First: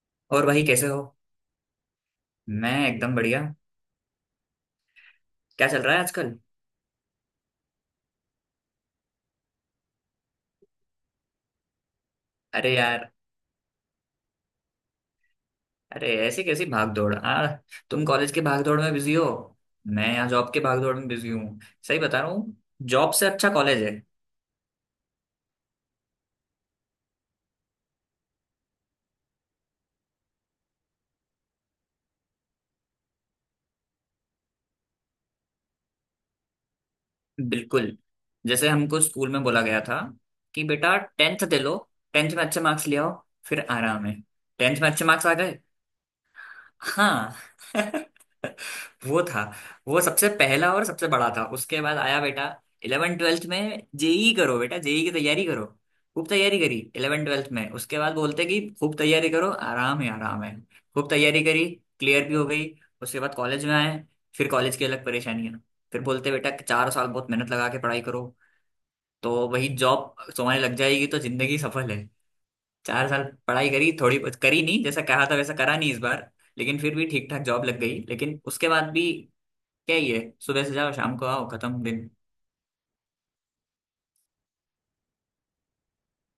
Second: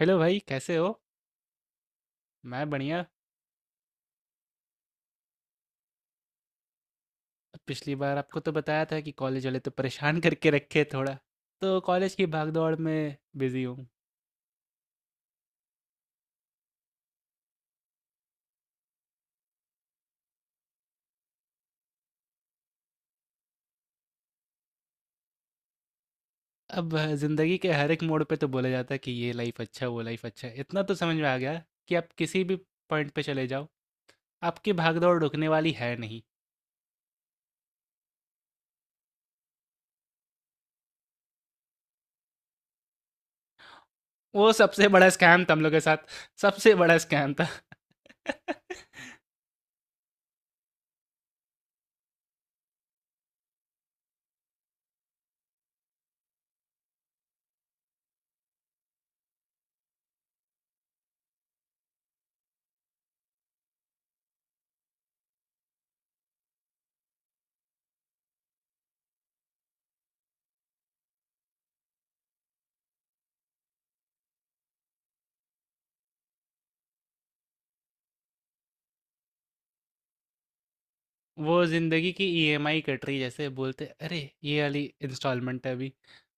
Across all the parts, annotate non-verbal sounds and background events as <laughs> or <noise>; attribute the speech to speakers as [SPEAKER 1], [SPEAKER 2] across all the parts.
[SPEAKER 1] Hello भाई
[SPEAKER 2] और भाई
[SPEAKER 1] कैसे
[SPEAKER 2] कैसे
[SPEAKER 1] हो।
[SPEAKER 2] हो।
[SPEAKER 1] मैं
[SPEAKER 2] मैं
[SPEAKER 1] बढ़िया।
[SPEAKER 2] एकदम बढ़िया। क्या चल रहा है आजकल।
[SPEAKER 1] पिछली बार आपको तो बताया था कि कॉलेज वाले तो परेशान करके रखे थोड़ा, तो कॉलेज की भागदौड़
[SPEAKER 2] अरे यार।
[SPEAKER 1] में बिजी हूँ।
[SPEAKER 2] अरे ऐसी कैसी भाग दौड़ आ। तुम कॉलेज के भाग दौड़ में बिजी हो। मैं यहाँ जॉब के भाग दौड़ में बिजी हूँ। सही बता रहा हूँ। जॉब से अच्छा कॉलेज है।
[SPEAKER 1] अब ज़िंदगी के हर एक मोड़ पे तो बोला जाता है कि ये लाइफ अच्छा वो लाइफ अच्छा। इतना तो समझ में आ गया कि आप किसी भी पॉइंट पे चले जाओ, आपकी भागदौड़ रुकने वाली है नहीं।
[SPEAKER 2] बिल्कुल। जैसे हमको स्कूल में बोला गया था कि बेटा टेंथ दे लो। टेंथ में अच्छे मार्क्स ले आओ। फिर आराम है।
[SPEAKER 1] वो
[SPEAKER 2] टेंथ
[SPEAKER 1] सबसे
[SPEAKER 2] में अच्छे
[SPEAKER 1] बड़ा
[SPEAKER 2] मार्क्स आ
[SPEAKER 1] स्कैम था
[SPEAKER 2] गए।
[SPEAKER 1] हम लोग के साथ। सबसे बड़ा स्कैम
[SPEAKER 2] हाँ।
[SPEAKER 1] था। <laughs>
[SPEAKER 2] <laughs> वो था। वो सबसे पहला और सबसे बड़ा था। उसके बाद आया बेटा इलेवन ट्वेल्थ में जेई करो। बेटा जेई की तैयारी करो। खूब तैयारी करी इलेवन ट्वेल्थ में। उसके बाद बोलते कि खूब तैयारी करो आराम है आराम है। खूब तैयारी करी। क्लियर भी हो गई। उसके बाद कॉलेज में आए। फिर कॉलेज की अलग परेशानी है। फिर बोलते बेटा कि 4 साल बहुत मेहनत लगा के पढ़ाई करो तो वही जॉब तुम्हारी लग जाएगी तो जिंदगी सफल है। 4 साल पढ़ाई करी, थोड़ी बहुत करी, नहीं जैसा कहा था वैसा करा नहीं इस बार। लेकिन फिर भी ठीक ठाक जॉब लग गई, लेकिन उसके बाद भी क्या ही है। सुबह से जाओ शाम को आओ,
[SPEAKER 1] वो
[SPEAKER 2] खत्म
[SPEAKER 1] ज़िंदगी
[SPEAKER 2] दिन।
[SPEAKER 1] की ईएमआई कट रही है, जैसे बोलते अरे ये वाली इंस्टॉलमेंट है अभी।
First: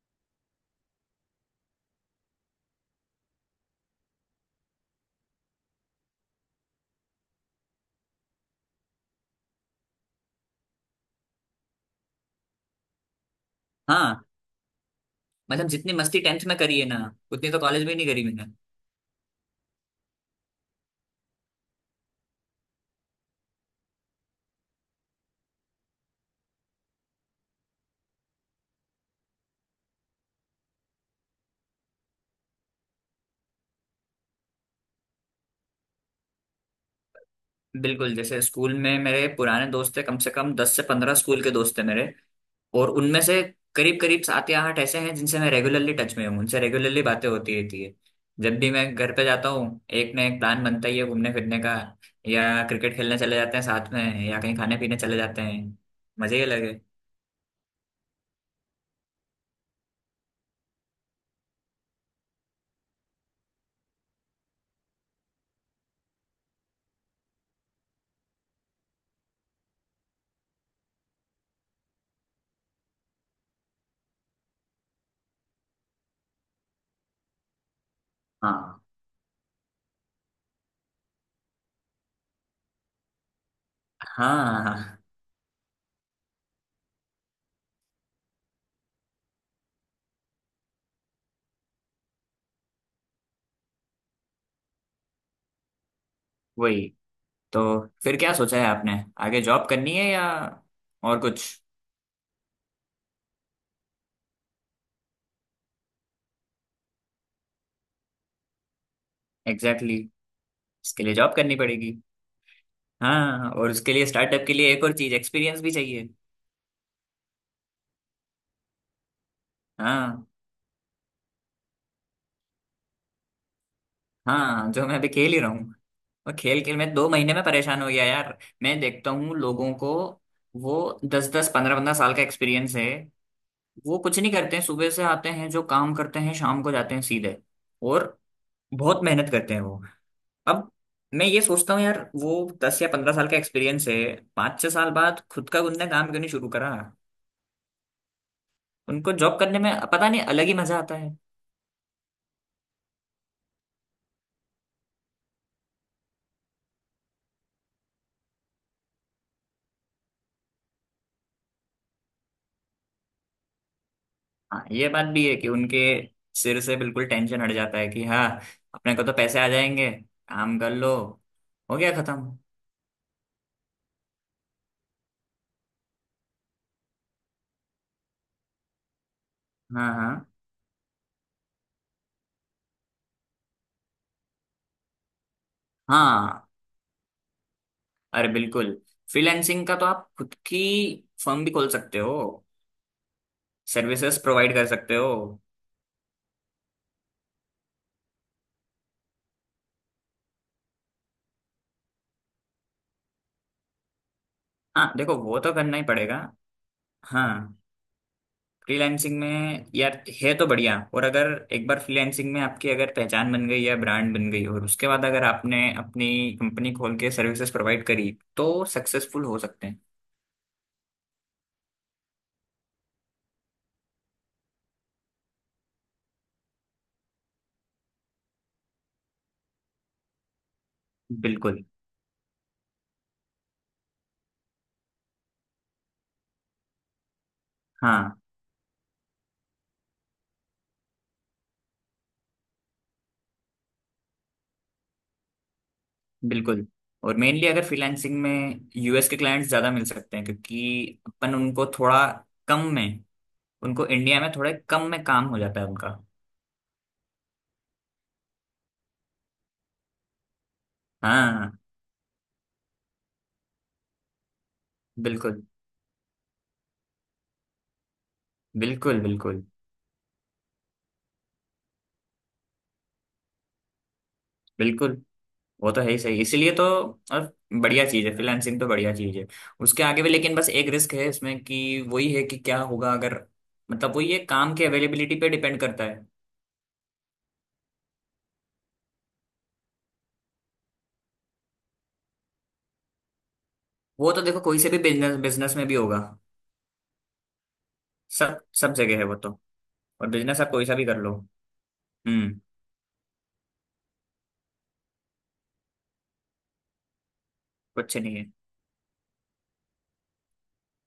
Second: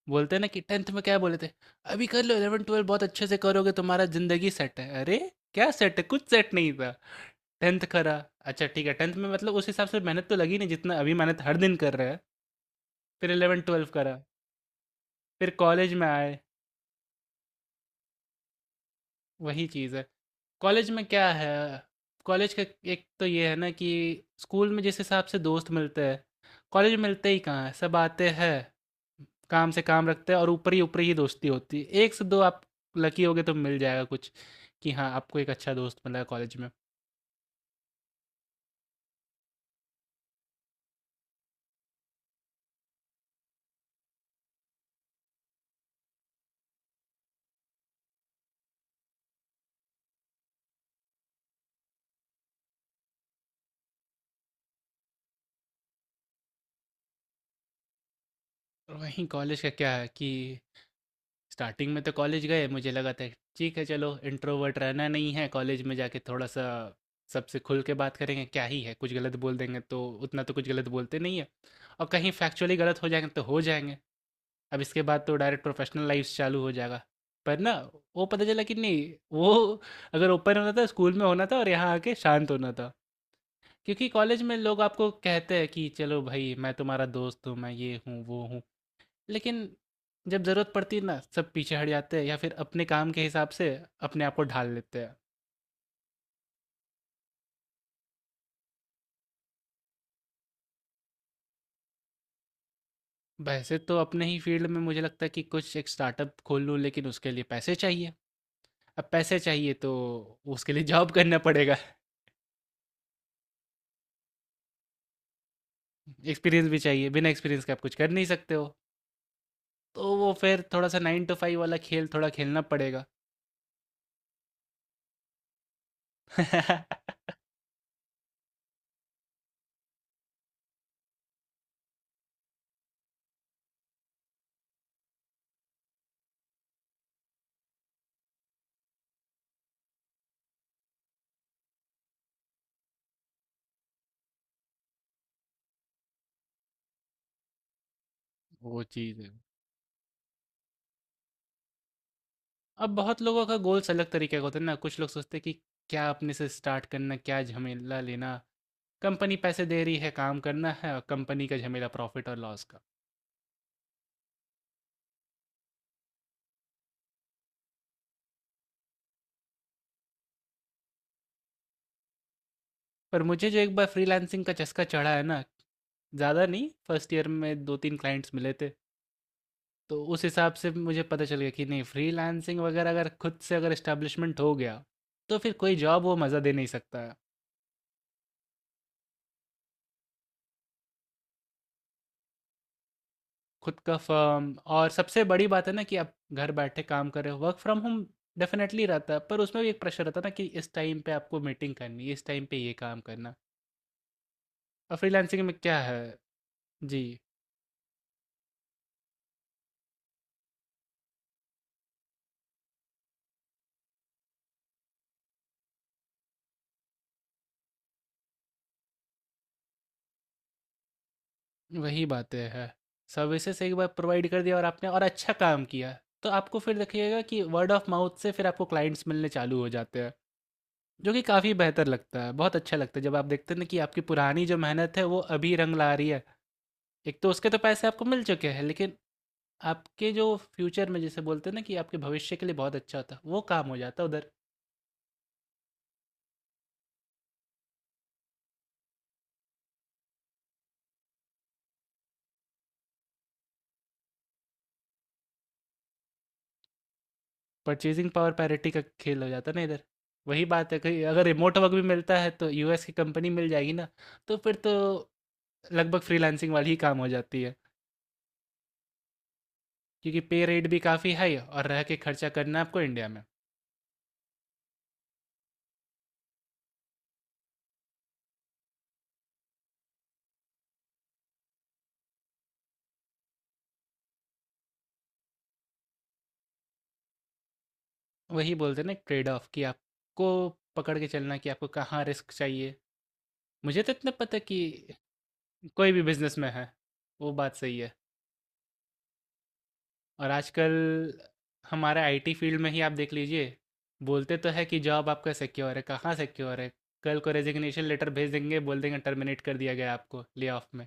[SPEAKER 1] बोलते हैं ना कि 10th में क्या बोले थे, अभी कर लो 11 12 बहुत अच्छे से करोगे, तुम्हारा ज़िंदगी सेट है। अरे क्या सेट है, कुछ सेट नहीं था। 10th करा, अच्छा ठीक है, 10th में मतलब उस हिसाब से मेहनत तो लगी नहीं जितना अभी मेहनत हर दिन कर रहा है। फिर 11 12 करा,
[SPEAKER 2] हाँ,
[SPEAKER 1] फिर
[SPEAKER 2] मतलब जितनी
[SPEAKER 1] कॉलेज में
[SPEAKER 2] मस्ती
[SPEAKER 1] आए।
[SPEAKER 2] टेंथ में करी है ना, उतनी तो कॉलेज में नहीं करी मैंने।
[SPEAKER 1] वही चीज़ है। कॉलेज में क्या है, कॉलेज का एक तो ये है ना कि स्कूल में जिस हिसाब से दोस्त मिलते हैं, कॉलेज में मिलते ही कहाँ हैं, सब आते हैं, काम से काम रखते हैं और ऊपरी ऊपरी ही दोस्ती होती है। 1 से 2 आप लकी होगे तो मिल जाएगा कुछ कि हाँ, आपको एक अच्छा दोस्त मिला है कॉलेज में।
[SPEAKER 2] बिल्कुल। जैसे स्कूल में मेरे पुराने दोस्त थे, कम से कम 10 से 15 स्कूल के दोस्त थे मेरे, और उनमें से करीब करीब सात या आठ ऐसे हैं जिनसे मैं रेगुलरली टच में हूँ, उनसे रेगुलरली बातें होती रहती है। जब भी मैं घर पे जाता हूँ एक ना एक प्लान बनता ही है घूमने फिरने का, या क्रिकेट खेलने चले जाते हैं साथ में, या कहीं खाने पीने चले जाते हैं। मजे ही अलग है।
[SPEAKER 1] और वहीं कॉलेज का क्या है कि स्टार्टिंग में तो कॉलेज गए मुझे लगा था ठीक है चलो, इंट्रोवर्ट रहना नहीं है, कॉलेज में जाके थोड़ा सा सबसे खुल के बात करेंगे, क्या ही है, कुछ गलत बोल देंगे तो उतना तो कुछ गलत बोलते नहीं है, और कहीं फैक्चुअली गलत हो जाएंगे तो हो जाएंगे। अब इसके बाद तो डायरेक्ट प्रोफेशनल लाइफ चालू हो जाएगा, पर ना वो पता चला कि
[SPEAKER 2] हाँ
[SPEAKER 1] नहीं, वो अगर ओपन होना था स्कूल में होना था और यहाँ आके शांत होना था। क्योंकि कॉलेज में लोग
[SPEAKER 2] हाँ।
[SPEAKER 1] आपको कहते हैं कि चलो भाई मैं तुम्हारा दोस्त हूँ, मैं ये हूँ वो हूँ, लेकिन जब ज़रूरत पड़ती है ना, सब पीछे हट जाते हैं या फिर अपने काम के हिसाब से अपने आप को ढाल लेते हैं।
[SPEAKER 2] वही। तो फिर क्या सोचा है आपने, आगे जॉब करनी है या और कुछ।
[SPEAKER 1] वैसे तो अपने ही फील्ड में मुझे लगता है कि कुछ एक स्टार्टअप खोल लूँ, लेकिन उसके लिए पैसे चाहिए। अब पैसे चाहिए तो
[SPEAKER 2] एग्जैक्टली exactly.
[SPEAKER 1] उसके लिए
[SPEAKER 2] इसके
[SPEAKER 1] जॉब
[SPEAKER 2] लिए जॉब
[SPEAKER 1] करना
[SPEAKER 2] करनी
[SPEAKER 1] पड़ेगा।
[SPEAKER 2] पड़ेगी। हाँ, और उसके लिए स्टार्टअप के लिए एक और चीज एक्सपीरियंस भी चाहिए।
[SPEAKER 1] एक्सपीरियंस भी चाहिए, बिना एक्सपीरियंस के आप कुछ कर नहीं सकते हो। तो
[SPEAKER 2] हाँ।
[SPEAKER 1] वो फिर थोड़ा-सा 9 टू 5 वाला खेल थोड़ा खेलना पड़ेगा।
[SPEAKER 2] हाँ, जो मैं अभी खेल ही रहा हूँ। और खेल खेल में दो
[SPEAKER 1] <laughs>
[SPEAKER 2] महीने में परेशान हो गया यार। मैं देखता हूँ लोगों को, वो दस दस पंद्रह पंद्रह साल का एक्सपीरियंस है। वो कुछ नहीं करते हैं, सुबह से आते हैं, जो काम करते हैं, शाम को जाते हैं सीधे। और बहुत मेहनत करते हैं वो। अब मैं ये सोचता हूँ यार, वो 10 या 15 साल का एक्सपीरियंस है, पाँच छह साल बाद खुद का उनने काम क्यों नहीं शुरू करा।
[SPEAKER 1] वो
[SPEAKER 2] उनको
[SPEAKER 1] चीज़ है।
[SPEAKER 2] जॉब करने में पता नहीं अलग ही मजा आता।
[SPEAKER 1] अब बहुत लोगों का गोल्स अलग तरीके का होता है ना, कुछ लोग सोचते हैं कि क्या अपने से स्टार्ट करना, क्या झमेला लेना, कंपनी पैसे दे रही है, काम करना है और कंपनी का झमेला प्रॉफ़िट और लॉस का।
[SPEAKER 2] हाँ, ये बात भी है कि उनके सिर से बिल्कुल टेंशन हट जाता है कि हाँ, अपने को तो पैसे आ जाएंगे, काम कर लो, हो गया खत्म।
[SPEAKER 1] पर मुझे जो एक बार फ्रीलांसिंग का चस्का चढ़ा है ना, ज़्यादा नहीं, फर्स्ट ईयर में 2-3 क्लाइंट्स मिले थे,
[SPEAKER 2] हाँ।
[SPEAKER 1] तो
[SPEAKER 2] हाँ।
[SPEAKER 1] उस हिसाब से मुझे पता चल गया कि नहीं, फ्रीलांसिंग वगैरह अगर खुद से अगर एस्टैब्लिशमेंट हो गया, तो फिर कोई जॉब वो मज़ा
[SPEAKER 2] हाँ।
[SPEAKER 1] दे नहीं सकता है।
[SPEAKER 2] अरे बिल्कुल। फ्रीलैंसिंग का तो आप खुद की फर्म भी खोल सकते हो,
[SPEAKER 1] खुद का
[SPEAKER 2] सर्विसेज
[SPEAKER 1] फर्म,
[SPEAKER 2] प्रोवाइड कर
[SPEAKER 1] और
[SPEAKER 2] सकते हो।
[SPEAKER 1] सबसे बड़ी बात है ना कि आप घर बैठे काम कर रहे हो। वर्क फ्रॉम होम डेफिनेटली रहता है, पर उसमें भी एक प्रेशर रहता है ना कि इस टाइम पे आपको मीटिंग करनी है, इस टाइम पे ये काम करना।
[SPEAKER 2] हाँ,
[SPEAKER 1] और
[SPEAKER 2] देखो वो
[SPEAKER 1] फ्रीलांसिंग
[SPEAKER 2] तो
[SPEAKER 1] में
[SPEAKER 2] करना
[SPEAKER 1] क्या
[SPEAKER 2] ही
[SPEAKER 1] है।
[SPEAKER 2] पड़ेगा।
[SPEAKER 1] जी।
[SPEAKER 2] हाँ, फ्रीलैंसिंग में यार है तो बढ़िया। और अगर एक बार फ्रीलैंसिंग में आपकी अगर पहचान बन गई या ब्रांड बन गई, और उसके बाद अगर आपने अपनी कंपनी खोल के सर्विसेज प्रोवाइड करी, तो सक्सेसफुल हो सकते हैं।
[SPEAKER 1] वही बातें है, सर्विसेज एक बार प्रोवाइड कर दिया और आपने और अच्छा काम किया, तो आपको फिर देखिएगा कि वर्ड ऑफ माउथ से फिर आपको क्लाइंट्स मिलने चालू हो जाते हैं, जो कि काफ़ी
[SPEAKER 2] बिल्कुल।
[SPEAKER 1] बेहतर लगता है। बहुत अच्छा लगता है जब आप देखते हैं ना कि आपकी पुरानी जो मेहनत है वो अभी रंग ला रही है। एक तो उसके तो पैसे आपको
[SPEAKER 2] हाँ।
[SPEAKER 1] मिल चुके हैं, लेकिन आपके जो फ्यूचर में जैसे बोलते हैं ना कि आपके भविष्य के लिए बहुत अच्छा होता, वो काम हो जाता उधर।
[SPEAKER 2] बिल्कुल। और मेनली अगर फ्रीलांसिंग में, यूएस के क्लाइंट्स ज़्यादा मिल सकते हैं, क्योंकि अपन उनको थोड़ा कम में, उनको इंडिया में थोड़े कम में काम हो जाता है उनका।
[SPEAKER 1] परचेज़िंग पावर पैरिटी का खेल हो जाता ना इधर। वही बात है, कहीं अगर
[SPEAKER 2] हाँ।
[SPEAKER 1] रिमोट वर्क भी मिलता है तो यूएस की कंपनी मिल जाएगी ना, तो फिर तो
[SPEAKER 2] बिल्कुल।
[SPEAKER 1] लगभग फ्रीलांसिंग वाली ही काम हो जाती है।
[SPEAKER 2] बिल्कुल। बिल्कुल
[SPEAKER 1] क्योंकि पे रेट भी काफ़ी हाई, और रह के खर्चा करना है आपको इंडिया में।
[SPEAKER 2] बिल्कुल। वो तो है ही सही। इसीलिए तो। और बढ़िया चीज़ है फ्रीलांसिंग तो, बढ़िया चीज़ है उसके आगे भी। लेकिन बस एक रिस्क है इसमें कि वही है कि क्या होगा अगर, मतलब वही है, काम की अवेलेबिलिटी पे डिपेंड करता है।
[SPEAKER 1] वही बोलते हैं ना, ट्रेड ऑफ कि आपको पकड़ के चलना है कि आपको कहाँ रिस्क चाहिए। मुझे तो इतना
[SPEAKER 2] वो तो
[SPEAKER 1] पता है
[SPEAKER 2] देखो कोई से भी
[SPEAKER 1] कि
[SPEAKER 2] बिजनेस, बिजनेस में भी
[SPEAKER 1] कोई
[SPEAKER 2] होगा।
[SPEAKER 1] भी बिज़नेस में है, वो बात सही है।
[SPEAKER 2] सब सब जगह है वो तो। और
[SPEAKER 1] और
[SPEAKER 2] बिजनेस आप कोई
[SPEAKER 1] आजकल
[SPEAKER 2] सा भी कर लो।
[SPEAKER 1] हमारा आईटी
[SPEAKER 2] हम्म।
[SPEAKER 1] फील्ड में ही आप देख लीजिए, बोलते तो है कि जॉब आपका सिक्योर है, कहाँ सिक्योर है? कल को रेज़िग्नेशन
[SPEAKER 2] कुछ
[SPEAKER 1] लेटर
[SPEAKER 2] नहीं है।
[SPEAKER 1] भेज देंगे, बोल देंगे टर्मिनेट कर दिया गया आपको, ले ऑफ में।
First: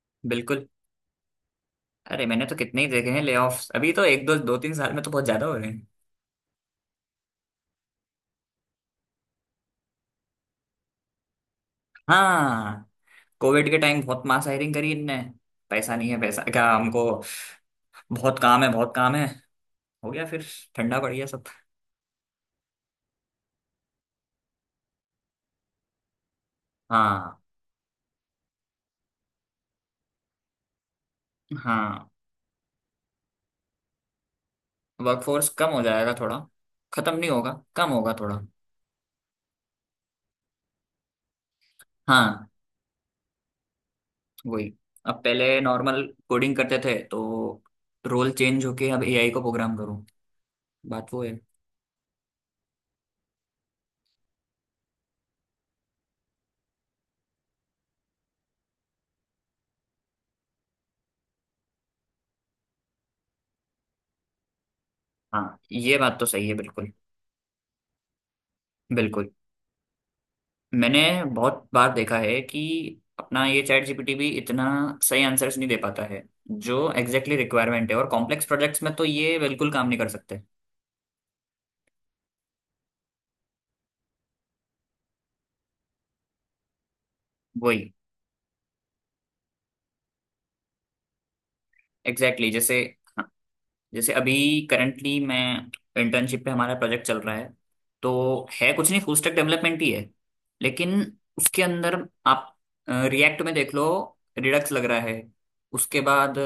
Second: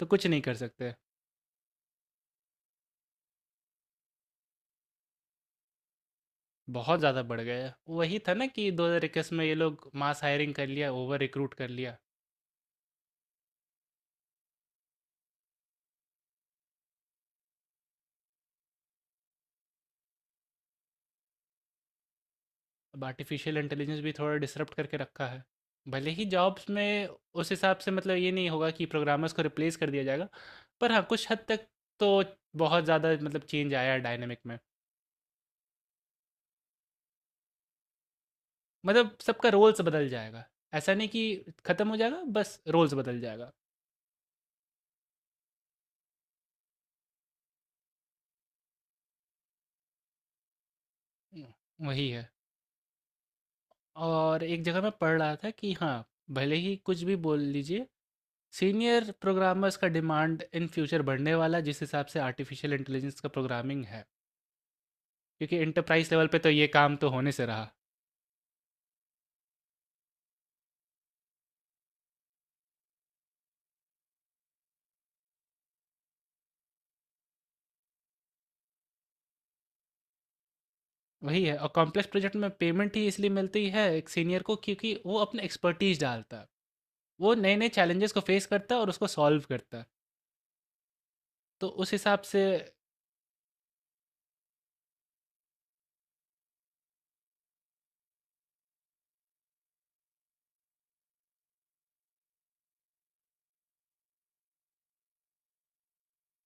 [SPEAKER 1] तो कुछ नहीं कर
[SPEAKER 2] बिल्कुल।
[SPEAKER 1] सकते,
[SPEAKER 2] अरे मैंने तो कितने ही देखे हैं लेऑफ्स अभी तो। एक दो दो तीन साल में तो बहुत ज्यादा हो रहे हैं।
[SPEAKER 1] बहुत ज़्यादा बढ़ गया है। वही था ना कि 2021 में ये लोग मास हायरिंग कर लिया, ओवर रिक्रूट कर लिया।
[SPEAKER 2] हाँ, कोविड के टाइम बहुत मास हायरिंग करी इनने। पैसा नहीं है पैसा, क्या हमको, बहुत काम है बहुत काम है। हो गया फिर, ठंडा पड़ गया सब।
[SPEAKER 1] अब आर्टिफिशियल इंटेलिजेंस भी थोड़ा डिसरप्ट करके रखा है। भले ही जॉब्स में
[SPEAKER 2] हाँ।
[SPEAKER 1] उस हिसाब से मतलब ये नहीं होगा कि प्रोग्रामर्स को रिप्लेस कर दिया जाएगा, पर हाँ, कुछ हद तक
[SPEAKER 2] हाँ।
[SPEAKER 1] तो बहुत ज़्यादा मतलब चेंज आया है डायनामिक में।
[SPEAKER 2] वर्कफोर्स कम हो जाएगा थोड़ा, खत्म नहीं होगा, कम होगा थोड़ा।
[SPEAKER 1] मतलब सबका रोल्स बदल जाएगा। ऐसा नहीं कि खत्म हो जाएगा,
[SPEAKER 2] हाँ।
[SPEAKER 1] बस रोल्स बदल जाएगा।
[SPEAKER 2] वही। अब पहले नॉर्मल कोडिंग करते थे तो, रोल चेंज होके अब एआई को प्रोग्राम करूँ, बात वो है।
[SPEAKER 1] हुँ, वही है। और एक जगह मैं पढ़ रहा था कि हाँ, भले ही कुछ भी बोल लीजिए, सीनियर प्रोग्रामर्स का डिमांड इन फ्यूचर बढ़ने वाला जिस हिसाब से आर्टिफिशियल इंटेलिजेंस का प्रोग्रामिंग है। क्योंकि
[SPEAKER 2] हाँ, ये
[SPEAKER 1] एंटरप्राइज
[SPEAKER 2] बात
[SPEAKER 1] लेवल
[SPEAKER 2] तो
[SPEAKER 1] पे
[SPEAKER 2] सही
[SPEAKER 1] तो
[SPEAKER 2] है
[SPEAKER 1] ये
[SPEAKER 2] बिल्कुल।
[SPEAKER 1] काम तो होने से रहा।
[SPEAKER 2] बिल्कुल। मैंने बहुत बार देखा है कि अपना ये चैट जीपीटी भी इतना सही आंसर्स नहीं दे पाता है जो एग्जैक्टली रिक्वायरमेंट है, और कॉम्प्लेक्स प्रोजेक्ट्स में तो ये बिल्कुल काम नहीं कर सकते।
[SPEAKER 1] वही है, और कॉम्प्लेक्स प्रोजेक्ट में पेमेंट ही इसलिए मिलती है एक सीनियर को, क्योंकि वो अपने एक्सपर्टीज डालता है, वो नए नए
[SPEAKER 2] वही।
[SPEAKER 1] चैलेंजेस को फेस करता है और उसको सॉल्व करता है। तो उस हिसाब से
[SPEAKER 2] एग्जैक्टली exactly, जैसे, हाँ, जैसे अभी करंटली मैं इंटर्नशिप पे हमारा प्रोजेक्ट चल रहा है तो, है कुछ नहीं, फुल स्टैक डेवलपमेंट ही है। लेकिन उसके अंदर, आप रिएक्ट में देख लो, रिडक्स लग रहा है। उसके बाद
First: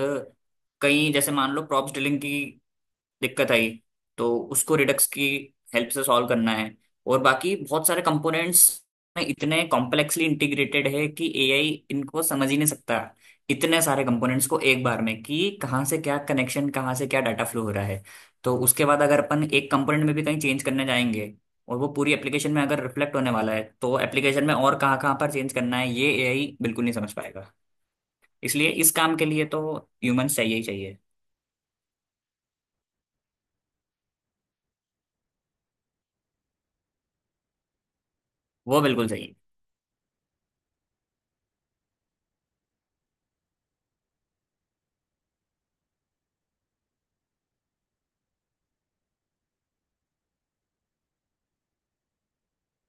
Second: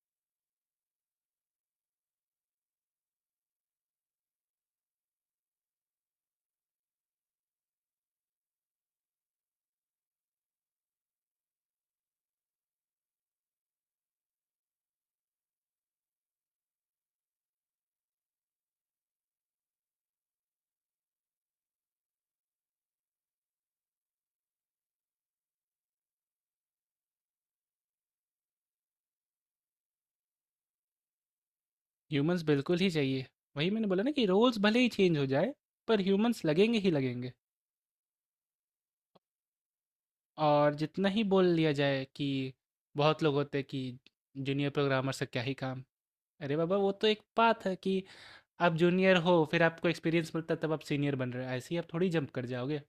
[SPEAKER 2] कई जैसे मान लो प्रॉप्स डीलिंग की दिक्कत आई, तो उसको रिडक्स की हेल्प से सॉल्व करना है। और बाकी बहुत सारे कंपोनेंट्स में इतने कॉम्प्लेक्सली इंटीग्रेटेड है कि एआई इनको समझ ही नहीं सकता, इतने सारे कंपोनेंट्स को एक बार में, कि कहाँ से क्या कनेक्शन, कहाँ से क्या डाटा फ्लो हो रहा है। तो उसके बाद अगर अपन एक कंपोनेंट में भी कहीं चेंज करने जाएंगे, और वो पूरी एप्लीकेशन में अगर रिफ्लेक्ट होने वाला है, तो एप्लीकेशन में और कहाँ कहाँ पर चेंज करना है, ये एआई बिल्कुल नहीं समझ पाएगा। इसलिए इस काम के लिए तो ह्यूमंस चाहिए ही चाहिए।
[SPEAKER 1] ह्यूमंस बिल्कुल ही चाहिए। वही मैंने बोला ना कि रोल्स भले ही चेंज हो जाए, पर ह्यूमंस लगेंगे ही लगेंगे।
[SPEAKER 2] वो बिल्कुल सही।
[SPEAKER 1] और जितना ही बोल लिया जाए कि बहुत लोग होते हैं कि जूनियर प्रोग्रामर से क्या ही काम, अरे बाबा वो तो एक बात है कि आप जूनियर हो, फिर आपको एक्सपीरियंस मिलता है, तब आप सीनियर बन रहे हो, ऐसे ही आप थोड़ी जंप कर जाओगे।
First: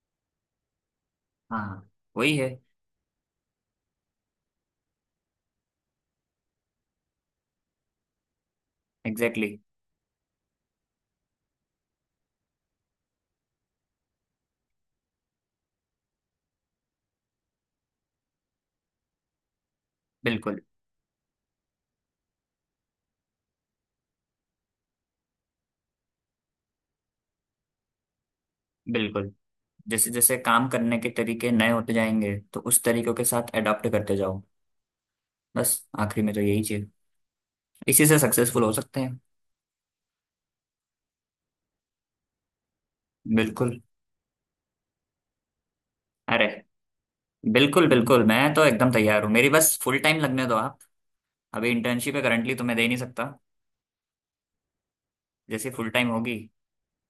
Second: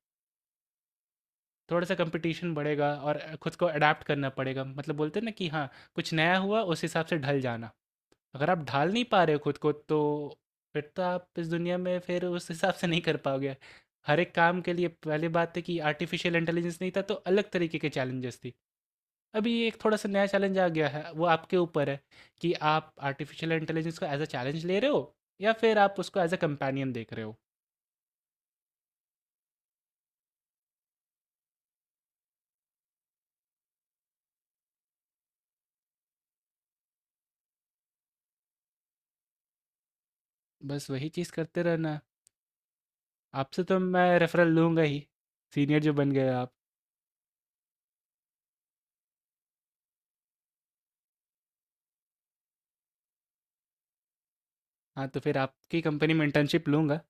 [SPEAKER 1] थोड़ा
[SPEAKER 2] हाँ।
[SPEAKER 1] सा
[SPEAKER 2] वही है।
[SPEAKER 1] कंपटीशन बढ़ेगा और खुद को अडाप्ट करना पड़ेगा, मतलब बोलते हैं ना कि हाँ कुछ नया हुआ उस हिसाब से ढल जाना। अगर आप ढाल नहीं पा रहे हो
[SPEAKER 2] एग्जैक्टली exactly,
[SPEAKER 1] खुद को तो फिर तो आप इस दुनिया में फिर उस हिसाब से नहीं कर पाओगे। हर एक काम के लिए, पहले बात है कि आर्टिफिशियल इंटेलिजेंस नहीं था तो अलग तरीके के चैलेंजेस थी, अभी ये एक थोड़ा सा नया चैलेंज
[SPEAKER 2] बिल्कुल
[SPEAKER 1] आ गया है। वो आपके ऊपर है कि आप आर्टिफिशियल इंटेलिजेंस को एज अ चैलेंज ले रहे हो या फिर आप उसको एज अ कंपेनियन देख रहे हो।
[SPEAKER 2] बिल्कुल। जैसे जैसे काम करने के तरीके नए होते जाएंगे तो उस तरीकों के साथ अडॉप्ट करते जाओ बस। आखिरी में तो यही चीज, इसी से सक्सेसफुल हो सकते हैं।
[SPEAKER 1] बस वही चीज़ करते रहना। आपसे तो
[SPEAKER 2] बिल्कुल।
[SPEAKER 1] मैं रेफ़रल लूँगा ही, सीनियर जो बन गए
[SPEAKER 2] अरे
[SPEAKER 1] आप।
[SPEAKER 2] बिल्कुल बिल्कुल, मैं तो एकदम तैयार हूँ, मेरी बस फुल टाइम लगने दो आप। अभी इंटर्नशिप है करंटली तो मैं दे नहीं सकता।
[SPEAKER 1] हाँ, तो फिर
[SPEAKER 2] जैसे
[SPEAKER 1] आपकी
[SPEAKER 2] फुल टाइम
[SPEAKER 1] कंपनी में
[SPEAKER 2] होगी।
[SPEAKER 1] इंटर्नशिप लूँगा,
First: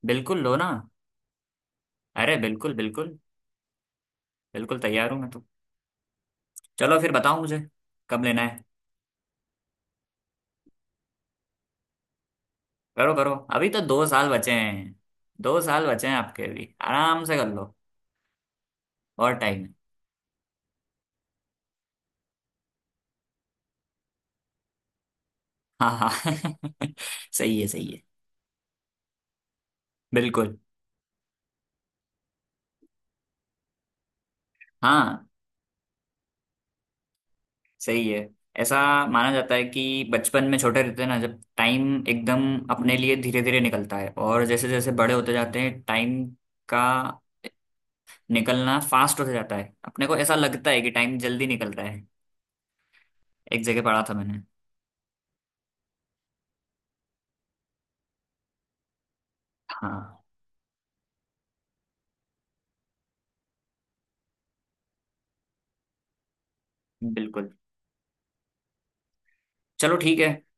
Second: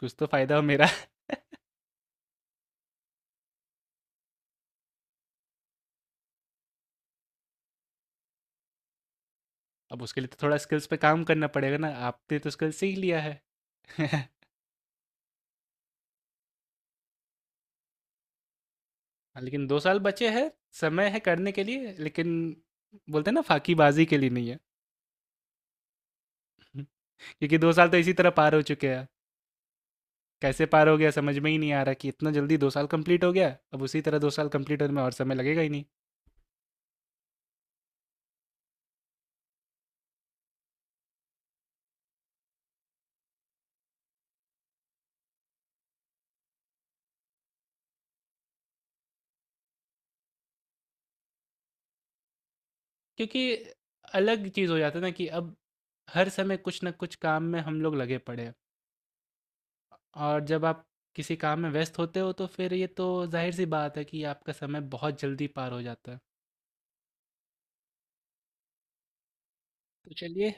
[SPEAKER 1] कुछ तो
[SPEAKER 2] बिल्कुल लो
[SPEAKER 1] फ़ायदा हो
[SPEAKER 2] ना।
[SPEAKER 1] मेरा। <laughs>
[SPEAKER 2] अरे बिल्कुल बिल्कुल। बिल्कुल तैयार हूँ मैं तो। चलो फिर बताओ मुझे कब लेना है।
[SPEAKER 1] अब उसके लिए तो थोड़ा स्किल्स पे काम करना पड़ेगा ना, आपने तो स्किल्स सीख
[SPEAKER 2] करो
[SPEAKER 1] लिया
[SPEAKER 2] करो,
[SPEAKER 1] है।
[SPEAKER 2] अभी तो
[SPEAKER 1] <laughs>
[SPEAKER 2] दो
[SPEAKER 1] हाँ,
[SPEAKER 2] साल बचे हैं। 2 साल बचे हैं आपके भी, आराम से कर लो, और टाइम
[SPEAKER 1] लेकिन
[SPEAKER 2] है।
[SPEAKER 1] 2 साल बचे हैं, समय है करने के लिए, लेकिन बोलते हैं ना फाकीबाज़ी के लिए नहीं है।
[SPEAKER 2] हाँ। हाँ।
[SPEAKER 1] <laughs>
[SPEAKER 2] <laughs>
[SPEAKER 1] क्योंकि
[SPEAKER 2] सही है
[SPEAKER 1] 2
[SPEAKER 2] सही
[SPEAKER 1] साल तो
[SPEAKER 2] है।
[SPEAKER 1] इसी तरह पार हो चुके हैं।
[SPEAKER 2] बिल्कुल।
[SPEAKER 1] कैसे पार हो गया समझ में ही नहीं आ रहा कि इतना जल्दी 2 साल कंप्लीट हो गया, अब उसी तरह 2 साल कंप्लीट होने में और
[SPEAKER 2] हाँ,
[SPEAKER 1] समय लगेगा ही नहीं।
[SPEAKER 2] सही है। ऐसा माना जाता है कि बचपन में छोटे रहते हैं ना, जब टाइम एकदम अपने लिए धीरे धीरे निकलता है, और जैसे जैसे बड़े होते जाते हैं टाइम का निकलना फास्ट होता जाता है। अपने को ऐसा लगता है कि टाइम जल्दी निकल रहा है।
[SPEAKER 1] क्योंकि
[SPEAKER 2] एक जगह पढ़ा था मैंने।
[SPEAKER 1] अलग चीज़ हो जाता है ना कि अब हर समय कुछ ना कुछ काम में हम लोग लगे पड़े हैं,
[SPEAKER 2] हाँ।
[SPEAKER 1] और जब आप किसी काम में व्यस्त होते हो तो फिर ये तो जाहिर सी बात है कि आपका समय बहुत जल्दी पार हो जाता है।
[SPEAKER 2] बिल्कुल। चलो
[SPEAKER 1] तो
[SPEAKER 2] ठीक है,
[SPEAKER 1] चलिए,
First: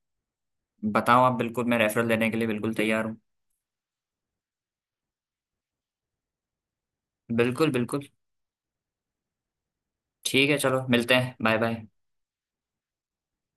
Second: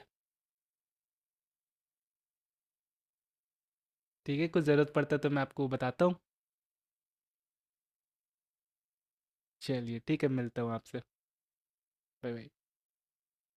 [SPEAKER 2] बताओ आप, बिल्कुल मैं रेफरल देने के लिए बिल्कुल तैयार हूँ।
[SPEAKER 1] ठीक है, कुछ ज़रूरत पड़ता है तो मैं आपको बताता हूँ।
[SPEAKER 2] बिल्कुल बिल्कुल।
[SPEAKER 1] चलिए ठीक है,
[SPEAKER 2] ठीक है,
[SPEAKER 1] मिलता हूँ
[SPEAKER 2] चलो
[SPEAKER 1] आपसे।
[SPEAKER 2] मिलते हैं, बाय बाय।
[SPEAKER 1] Bye bye.